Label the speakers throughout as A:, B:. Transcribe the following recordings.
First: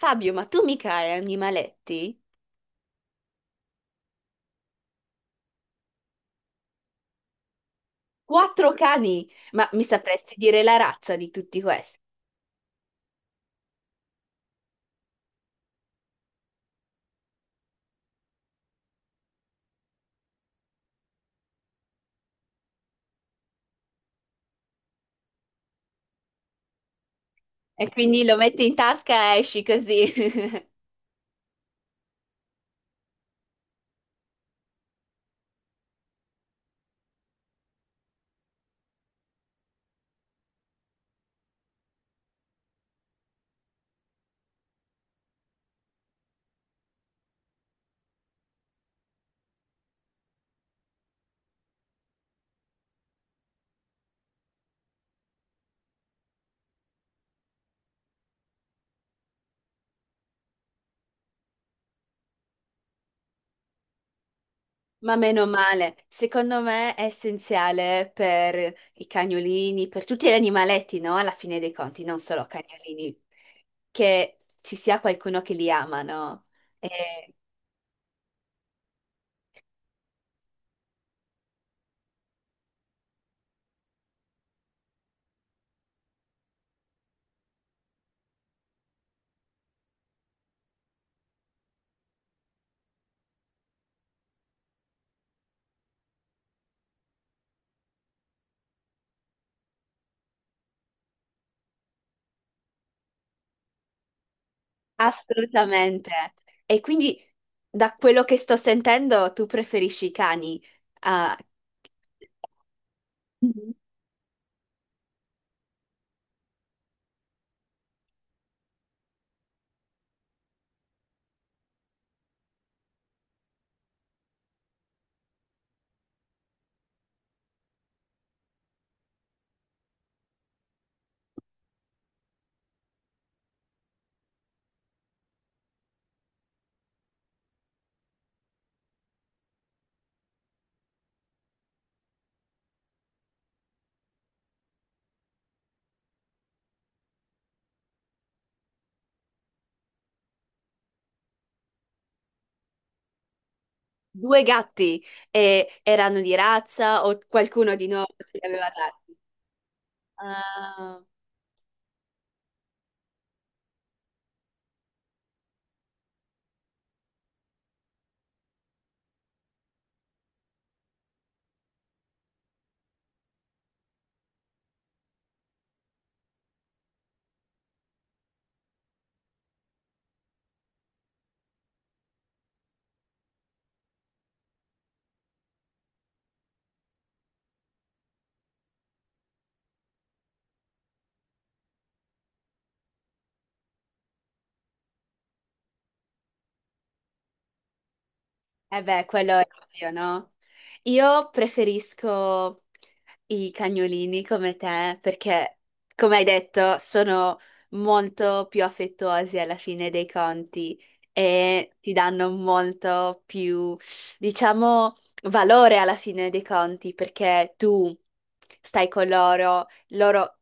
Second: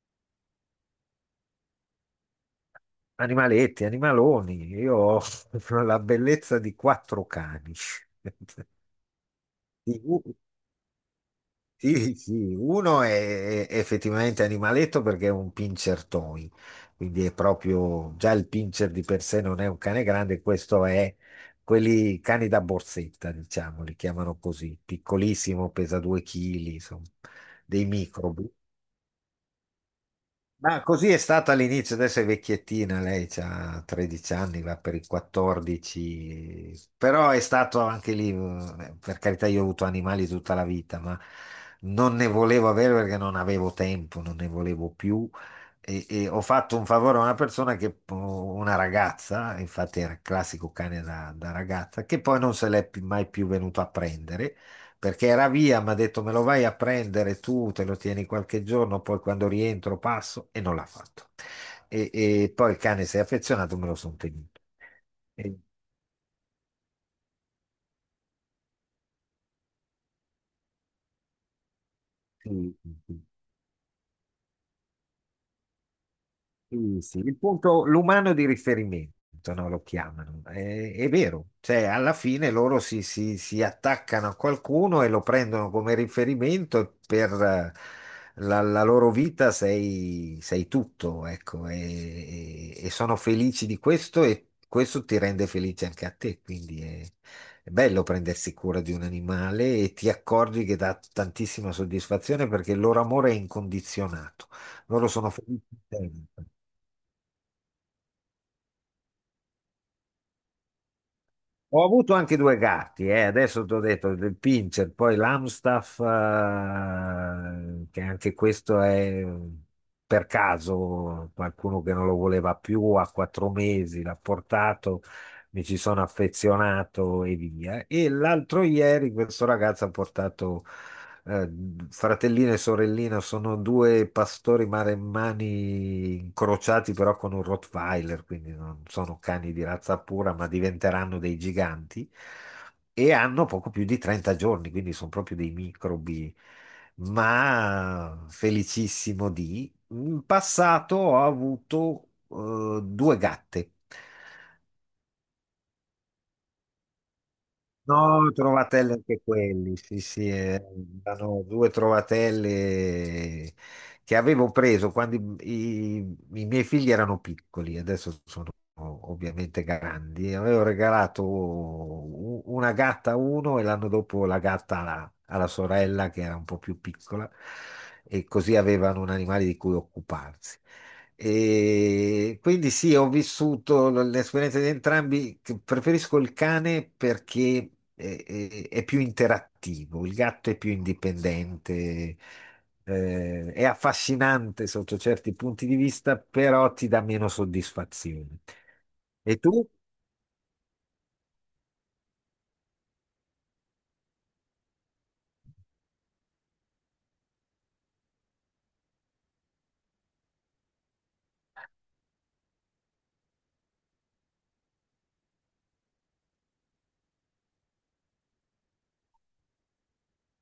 A: Fabio, ma tu mica hai animaletti?
B: Animaletti, animaloni, io ho la bellezza di 4 cani.
A: Quattro cani, ma mi
B: Sì, u-
A: sapresti dire la razza di tutti questi?
B: sì, sì, uno è effettivamente animaletto perché è un pincher toy, quindi è proprio, già il pincher di per sé non è un cane grande, questo è quelli cani da borsetta, diciamo, li chiamano così, piccolissimo, pesa 2 kg, insomma, dei
A: E quindi
B: micro.
A: lo metti in tasca e esci così.
B: Ma così è stata all'inizio, adesso è vecchiettina, lei ha 13 anni, va per i 14, però è stato anche lì, per carità, io ho avuto animali tutta la vita, ma non ne volevo avere perché non avevo tempo, non ne volevo più e ho fatto un favore a una persona, che, una ragazza, infatti era il classico cane da ragazza, che poi non se mai più venuto a prendere perché era via, mi ha detto me lo vai a prendere tu, te lo tieni qualche giorno, poi quando rientro passo e non l'ha fatto. E poi il cane si è affezionato, me lo sono tenuto.
A: Ma meno
B: E-
A: male, secondo me è essenziale per i cagnolini, per tutti gli animaletti, no? Alla fine dei conti, non solo
B: sì, sì,
A: cagnolini,
B: sì.
A: che ci sia qualcuno che li ama, no?
B: Sì, sì,
A: Eh,
B: il punto, l'umano di riferimento, no, lo chiamano. È vero, cioè alla fine loro si attaccano a qualcuno e lo prendono come riferimento per la loro vita sei tutto, ecco, e sono felici di questo e questo ti rende felice anche a te, quindi è bello prendersi cura di un animale e ti accorgi che dà tantissima soddisfazione perché il loro amore è incondizionato, loro sono felici
A: assolutamente.
B: sempre.
A: E quindi, da quello che sto sentendo, tu preferisci i cani? Ah,
B: Ho avuto anche due gatti, adesso
A: mhm.
B: ti ho detto il Pinscher, poi l'Amstaff, che anche questo è per caso qualcuno che non lo voleva più, a 4 mesi l'ha portato, mi ci sono affezionato e via. E l'altro ieri questo ragazzo ha portato eh, fratellino e sorellina, sono due pastori maremmani incrociati però con un Rottweiler, quindi non sono cani di razza pura, ma diventeranno dei giganti. E hanno poco più di 30 giorni, quindi sono proprio dei microbi, ma felicissimo di. In passato ho avuto due gatte.
A: Due gatti e erano di razza o qualcuno di noi
B: No,
A: li aveva
B: trovatelle
A: dati?
B: anche quelli, sì, sì,
A: Ah,
B: erano due trovatelle che avevo preso quando i miei figli erano piccoli, adesso sono ovviamente grandi. Avevo regalato una gatta a uno e l'anno dopo la gatta alla sorella che era un po' più piccola e così avevano un animale di cui occuparsi. E quindi sì, ho vissuto l'esperienza di entrambi. Che Preferisco il cane perché è più interattivo, il gatto è più indipendente, è affascinante sotto certi punti di vista, però ti dà meno soddisfazione.
A: eh beh,
B: E
A: quello è
B: tu?
A: ovvio, no? Io preferisco i cagnolini come te perché, come hai detto, sono molto più affettuosi alla fine dei conti e ti danno molto più, diciamo, valore alla fine dei conti perché tu stai con loro, loro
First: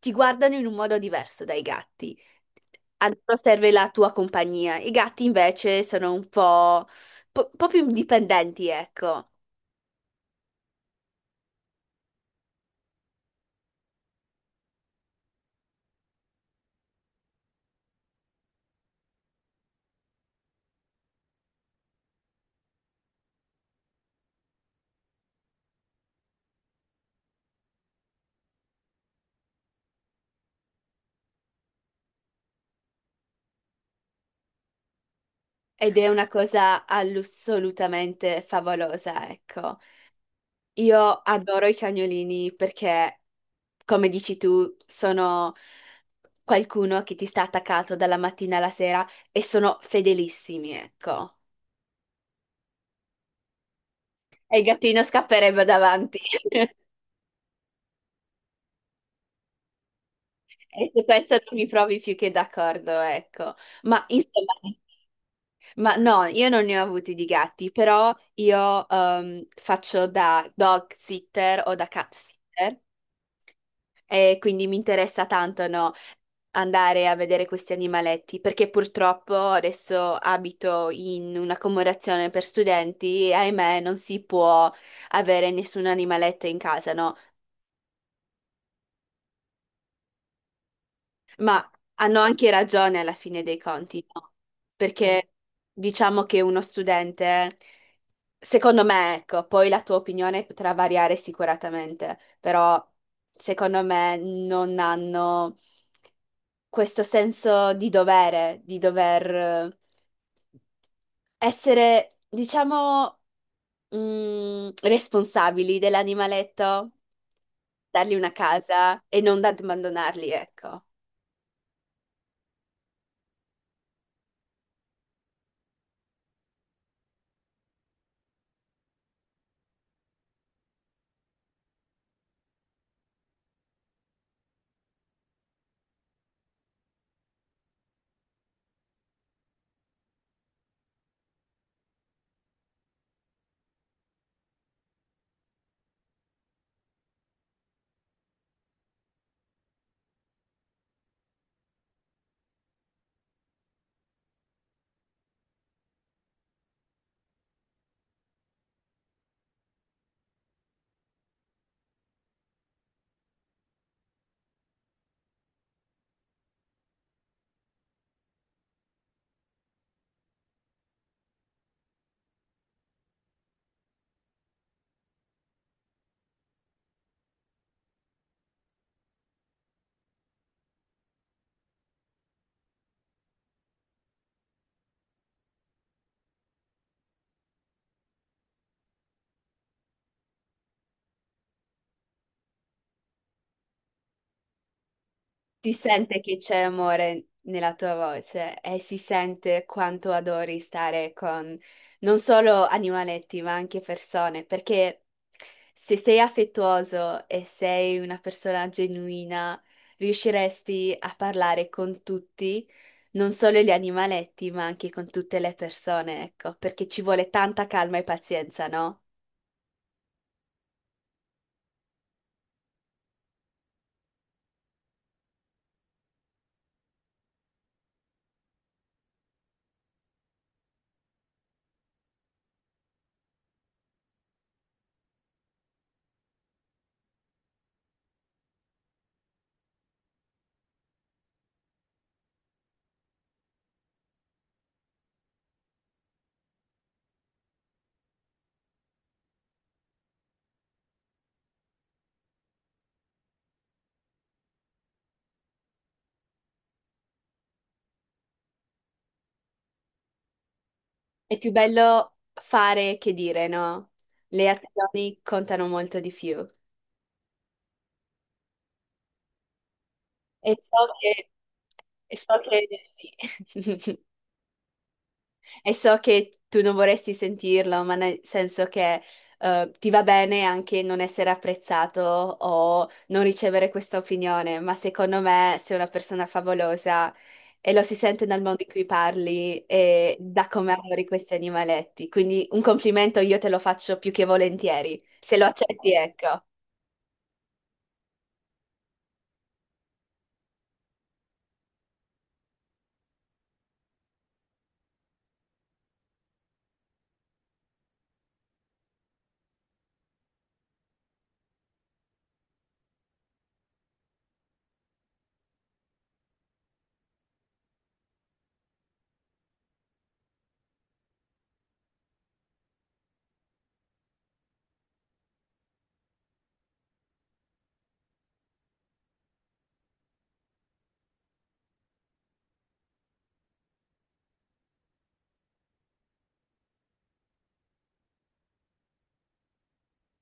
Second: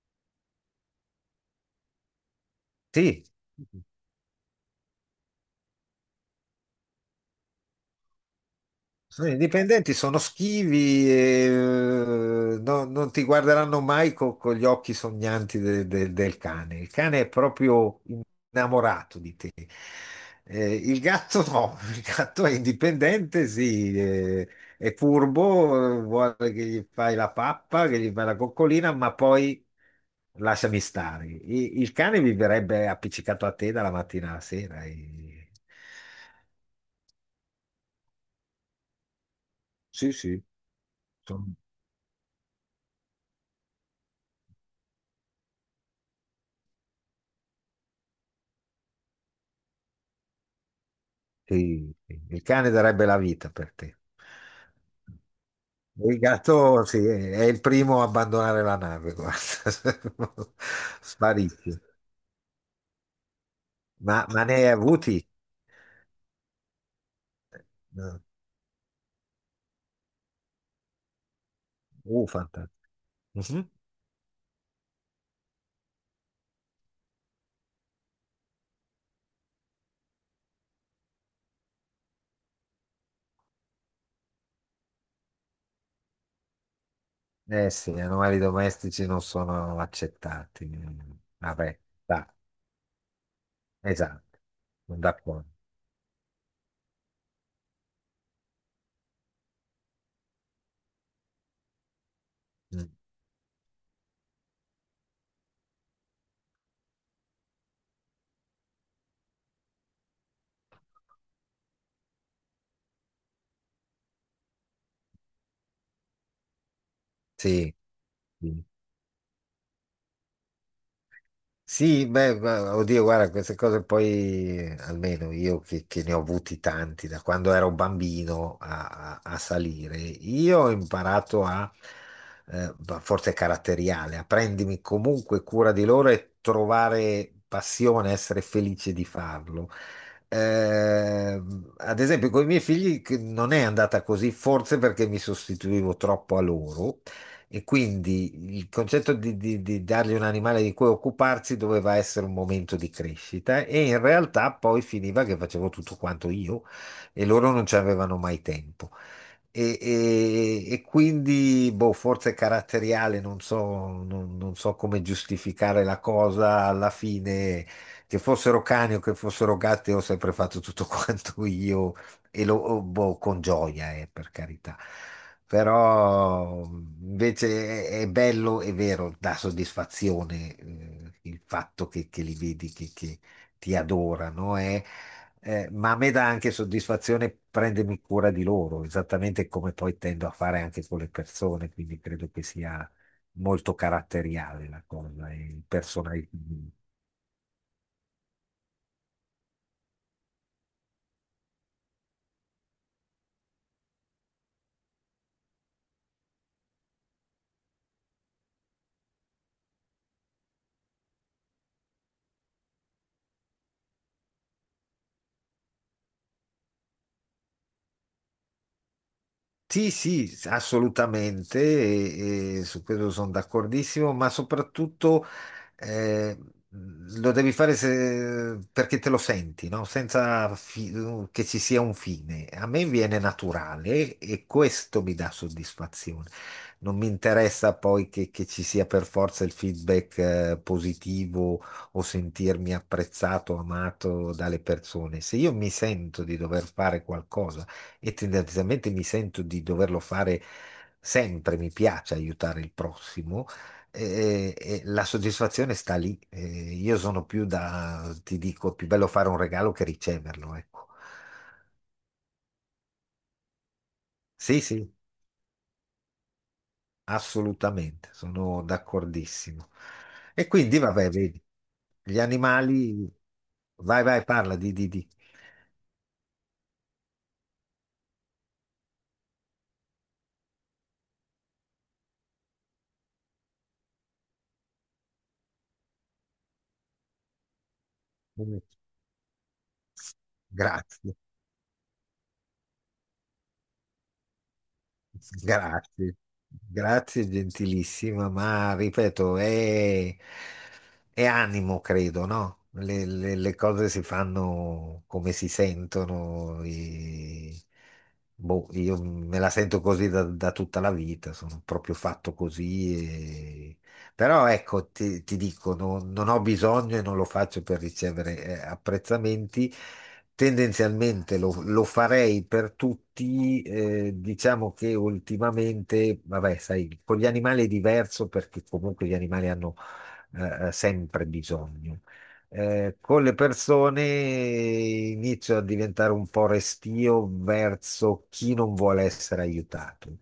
A: ti guardano in un modo diverso dai gatti. A
B: Sì.
A: loro serve la tua compagnia. I gatti invece sono un po', un po' più indipendenti,
B: Sì,
A: ecco.
B: i dipendenti sono schivi e non ti guarderanno mai con gli occhi sognanti del cane. Il cane è proprio innamorato di te. Il gatto no, il gatto è indipendente, sì, è furbo, vuole che gli fai la pappa, che gli fai la coccolina, ma poi lasciami stare. Il cane viverebbe appiccicato a te dalla mattina alla sera.
A: Ed è una cosa assolutamente favolosa, ecco.
B: Sì, sì.
A: Io adoro i cagnolini perché, come dici tu, sono qualcuno che ti sta attaccato dalla mattina alla sera e sono fedelissimi, ecco.
B: Sì, sì, il cane darebbe la vita per te.
A: E il gattino scapperebbe davanti.
B: Il gatto, sì, è il primo a abbandonare la nave, guarda.
A: E su questo non mi
B: Sparisce.
A: provi più che d'accordo, ecco. Ma
B: Ma
A: insomma,
B: ne hai avuti?
A: ma no, io non ne ho avuti di gatti, però
B: Uh,
A: io faccio da dog sitter o da cat sitter
B: fantastico. Mhm.
A: e quindi mi interessa tanto, no, andare a vedere questi animaletti, perché purtroppo adesso abito in un'accomodazione per studenti e ahimè non si può avere nessun animaletto in casa, no?
B: Eh sì, gli animali domestici non sono accettati.
A: Ma
B: Vabbè,
A: hanno
B: da,
A: anche ragione alla fine dei conti, no? Mm.
B: esatto, sono
A: Perché
B: d'accordo.
A: diciamo che uno studente, secondo me, ecco, poi la tua opinione potrà variare sicuramente, però
B: Mm,
A: secondo me non hanno questo senso di dovere, di dover essere, diciamo, responsabili dell'animaletto,
B: sì,
A: dargli una
B: sì.
A: casa e non abbandonarli, ecco.
B: Sì, beh, oddio, guarda, queste cose poi, almeno io che ne ho avuti tanti da quando ero bambino a, a salire, io ho imparato a, ma forse è caratteriale, a prendermi comunque cura di loro e trovare passione, essere felice di farlo. Eh, ad esempio, con i miei figli che non è andata così, forse perché mi sostituivo troppo a loro e quindi il concetto di dargli un animale di cui occuparsi doveva essere un momento di crescita e in realtà poi finiva che facevo tutto quanto io e loro non ci avevano mai tempo. E quindi, boh, forse caratteriale, non so, non so come giustificare la cosa alla fine, che fossero cani o che fossero gatti, ho sempre fatto tutto quanto io e lo oh, boh, con gioia, per carità. Però invece è bello, è vero, dà soddisfazione, il fatto che li vedi, che ti adorano, eh. Ma a me dà anche soddisfazione prendermi cura di loro, esattamente come poi tendo a fare anche con le persone, quindi credo che sia molto caratteriale la cosa, e
A: Si sente
B: personale.
A: che c'è amore nella tua voce e si sente quanto adori stare con non solo animaletti, ma anche persone, perché se sei affettuoso e sei una persona genuina, riusciresti a parlare con tutti, non solo gli animaletti, ma anche con tutte le persone, ecco, perché ci vuole tanta calma e pazienza, no?
B: Sì, sì, assolutamente, e su questo sono d'accordissimo, ma soprattutto eh, lo devi fare perché te lo senti, no? Senza che ci sia un fine. A me viene naturale e questo mi dà soddisfazione. Non mi interessa poi che ci sia per forza il feedback, positivo o sentirmi apprezzato, amato dalle persone. Se io mi sento di dover fare qualcosa e tendenzialmente mi sento di doverlo fare sempre, mi piace aiutare il prossimo, e la soddisfazione sta lì. Io sono più da, ti dico, è più bello fare un regalo che riceverlo, ecco.
A: È più bello fare che dire, no? Le
B: Sì, sì,
A: azioni contano molto di più.
B: assolutamente, sono d'accordissimo. E
A: E so
B: quindi, vabbè,
A: che,
B: vedi,
A: e
B: gli
A: so che,
B: animali,
A: sì.
B: vai, vai, parla di, di.
A: E so che tu non vorresti sentirlo, ma nel senso che ti va bene anche non essere apprezzato o non ricevere questa opinione, ma secondo me sei una persona favolosa e lo si sente dal modo in cui parli e da come adori
B: Grazie.
A: questi animaletti. Quindi un complimento io te lo faccio più che volentieri, se lo accetti,
B: Grazie,
A: ecco.
B: grazie, gentilissima, ma ripeto, è animo, credo, no? Le cose si fanno come si sentono. Boh, io me la sento così da, da tutta la vita, sono proprio fatto così, però ecco, ti dico, non ho bisogno e non lo faccio per ricevere, apprezzamenti. Tendenzialmente lo farei per tutti, diciamo che ultimamente, vabbè, sai, con gli animali è diverso perché comunque gli animali hanno sempre bisogno. Con le persone inizio a diventare un po' restio verso chi non vuole essere aiutato,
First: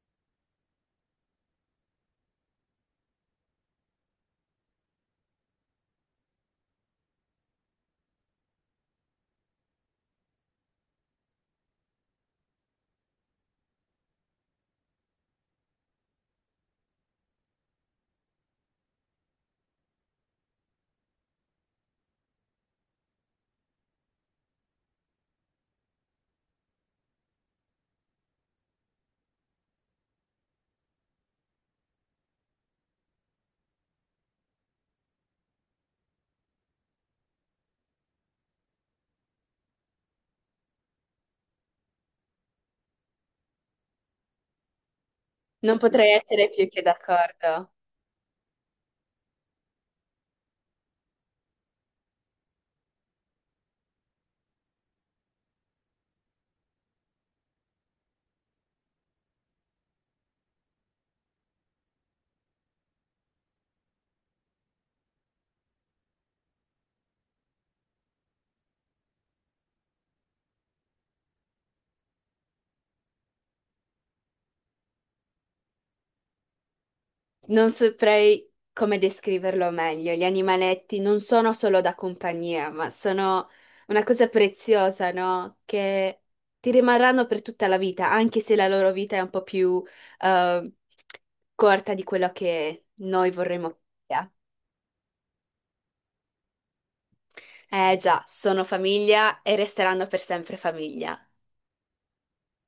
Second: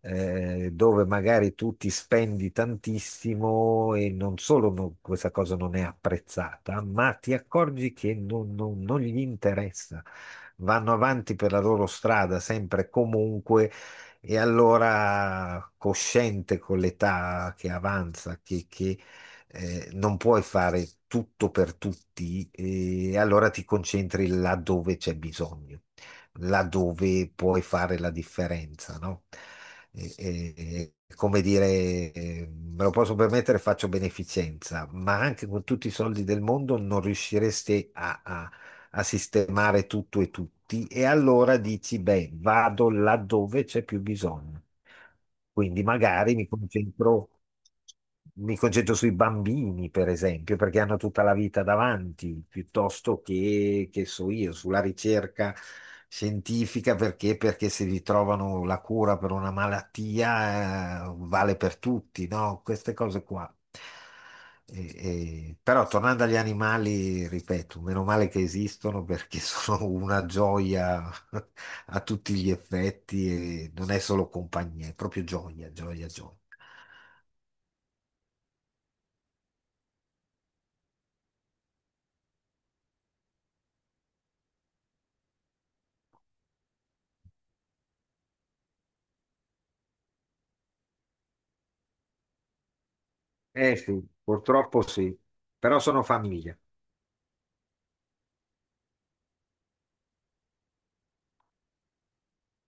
B: dove magari tu ti spendi tantissimo e non solo questa cosa non è apprezzata, ma ti accorgi che non, non gli interessa. Vanno avanti per la loro strada, sempre e comunque, e allora cosciente con l'età che avanza, non puoi fare tutto per tutti, e allora ti concentri là dove c'è bisogno, laddove puoi fare la differenza, no? E- e- come dire, me lo posso permettere, faccio beneficenza, ma anche con tutti i soldi del mondo non riusciresti a, a sistemare tutto e tutti e allora dici, beh, vado laddove c'è più bisogno.
A: Non
B: Quindi
A: potrei
B: magari
A: essere più che d'accordo.
B: mi concentro sui bambini, per esempio, perché hanno tutta la vita davanti, piuttosto che so io, sulla ricerca scientifica, perché? Perché se vi trovano la cura per una malattia, vale per tutti, no? Queste cose qua. Però tornando agli animali, ripeto, meno male che esistono perché sono una gioia a tutti gli effetti e non è solo compagnia, è proprio gioia, gioia, gioia.
A: Non saprei come descriverlo meglio. Gli animaletti non sono solo da compagnia, ma sono una cosa preziosa, no? Che ti rimarranno per tutta la vita, anche se la loro vita è un po' più eh, corta di quello che noi vorremmo
B: Eh
A: che
B: sì,
A: sia.
B: purtroppo sì, però sono famiglia.
A: Eh già, sono famiglia e resteranno per sempre famiglia.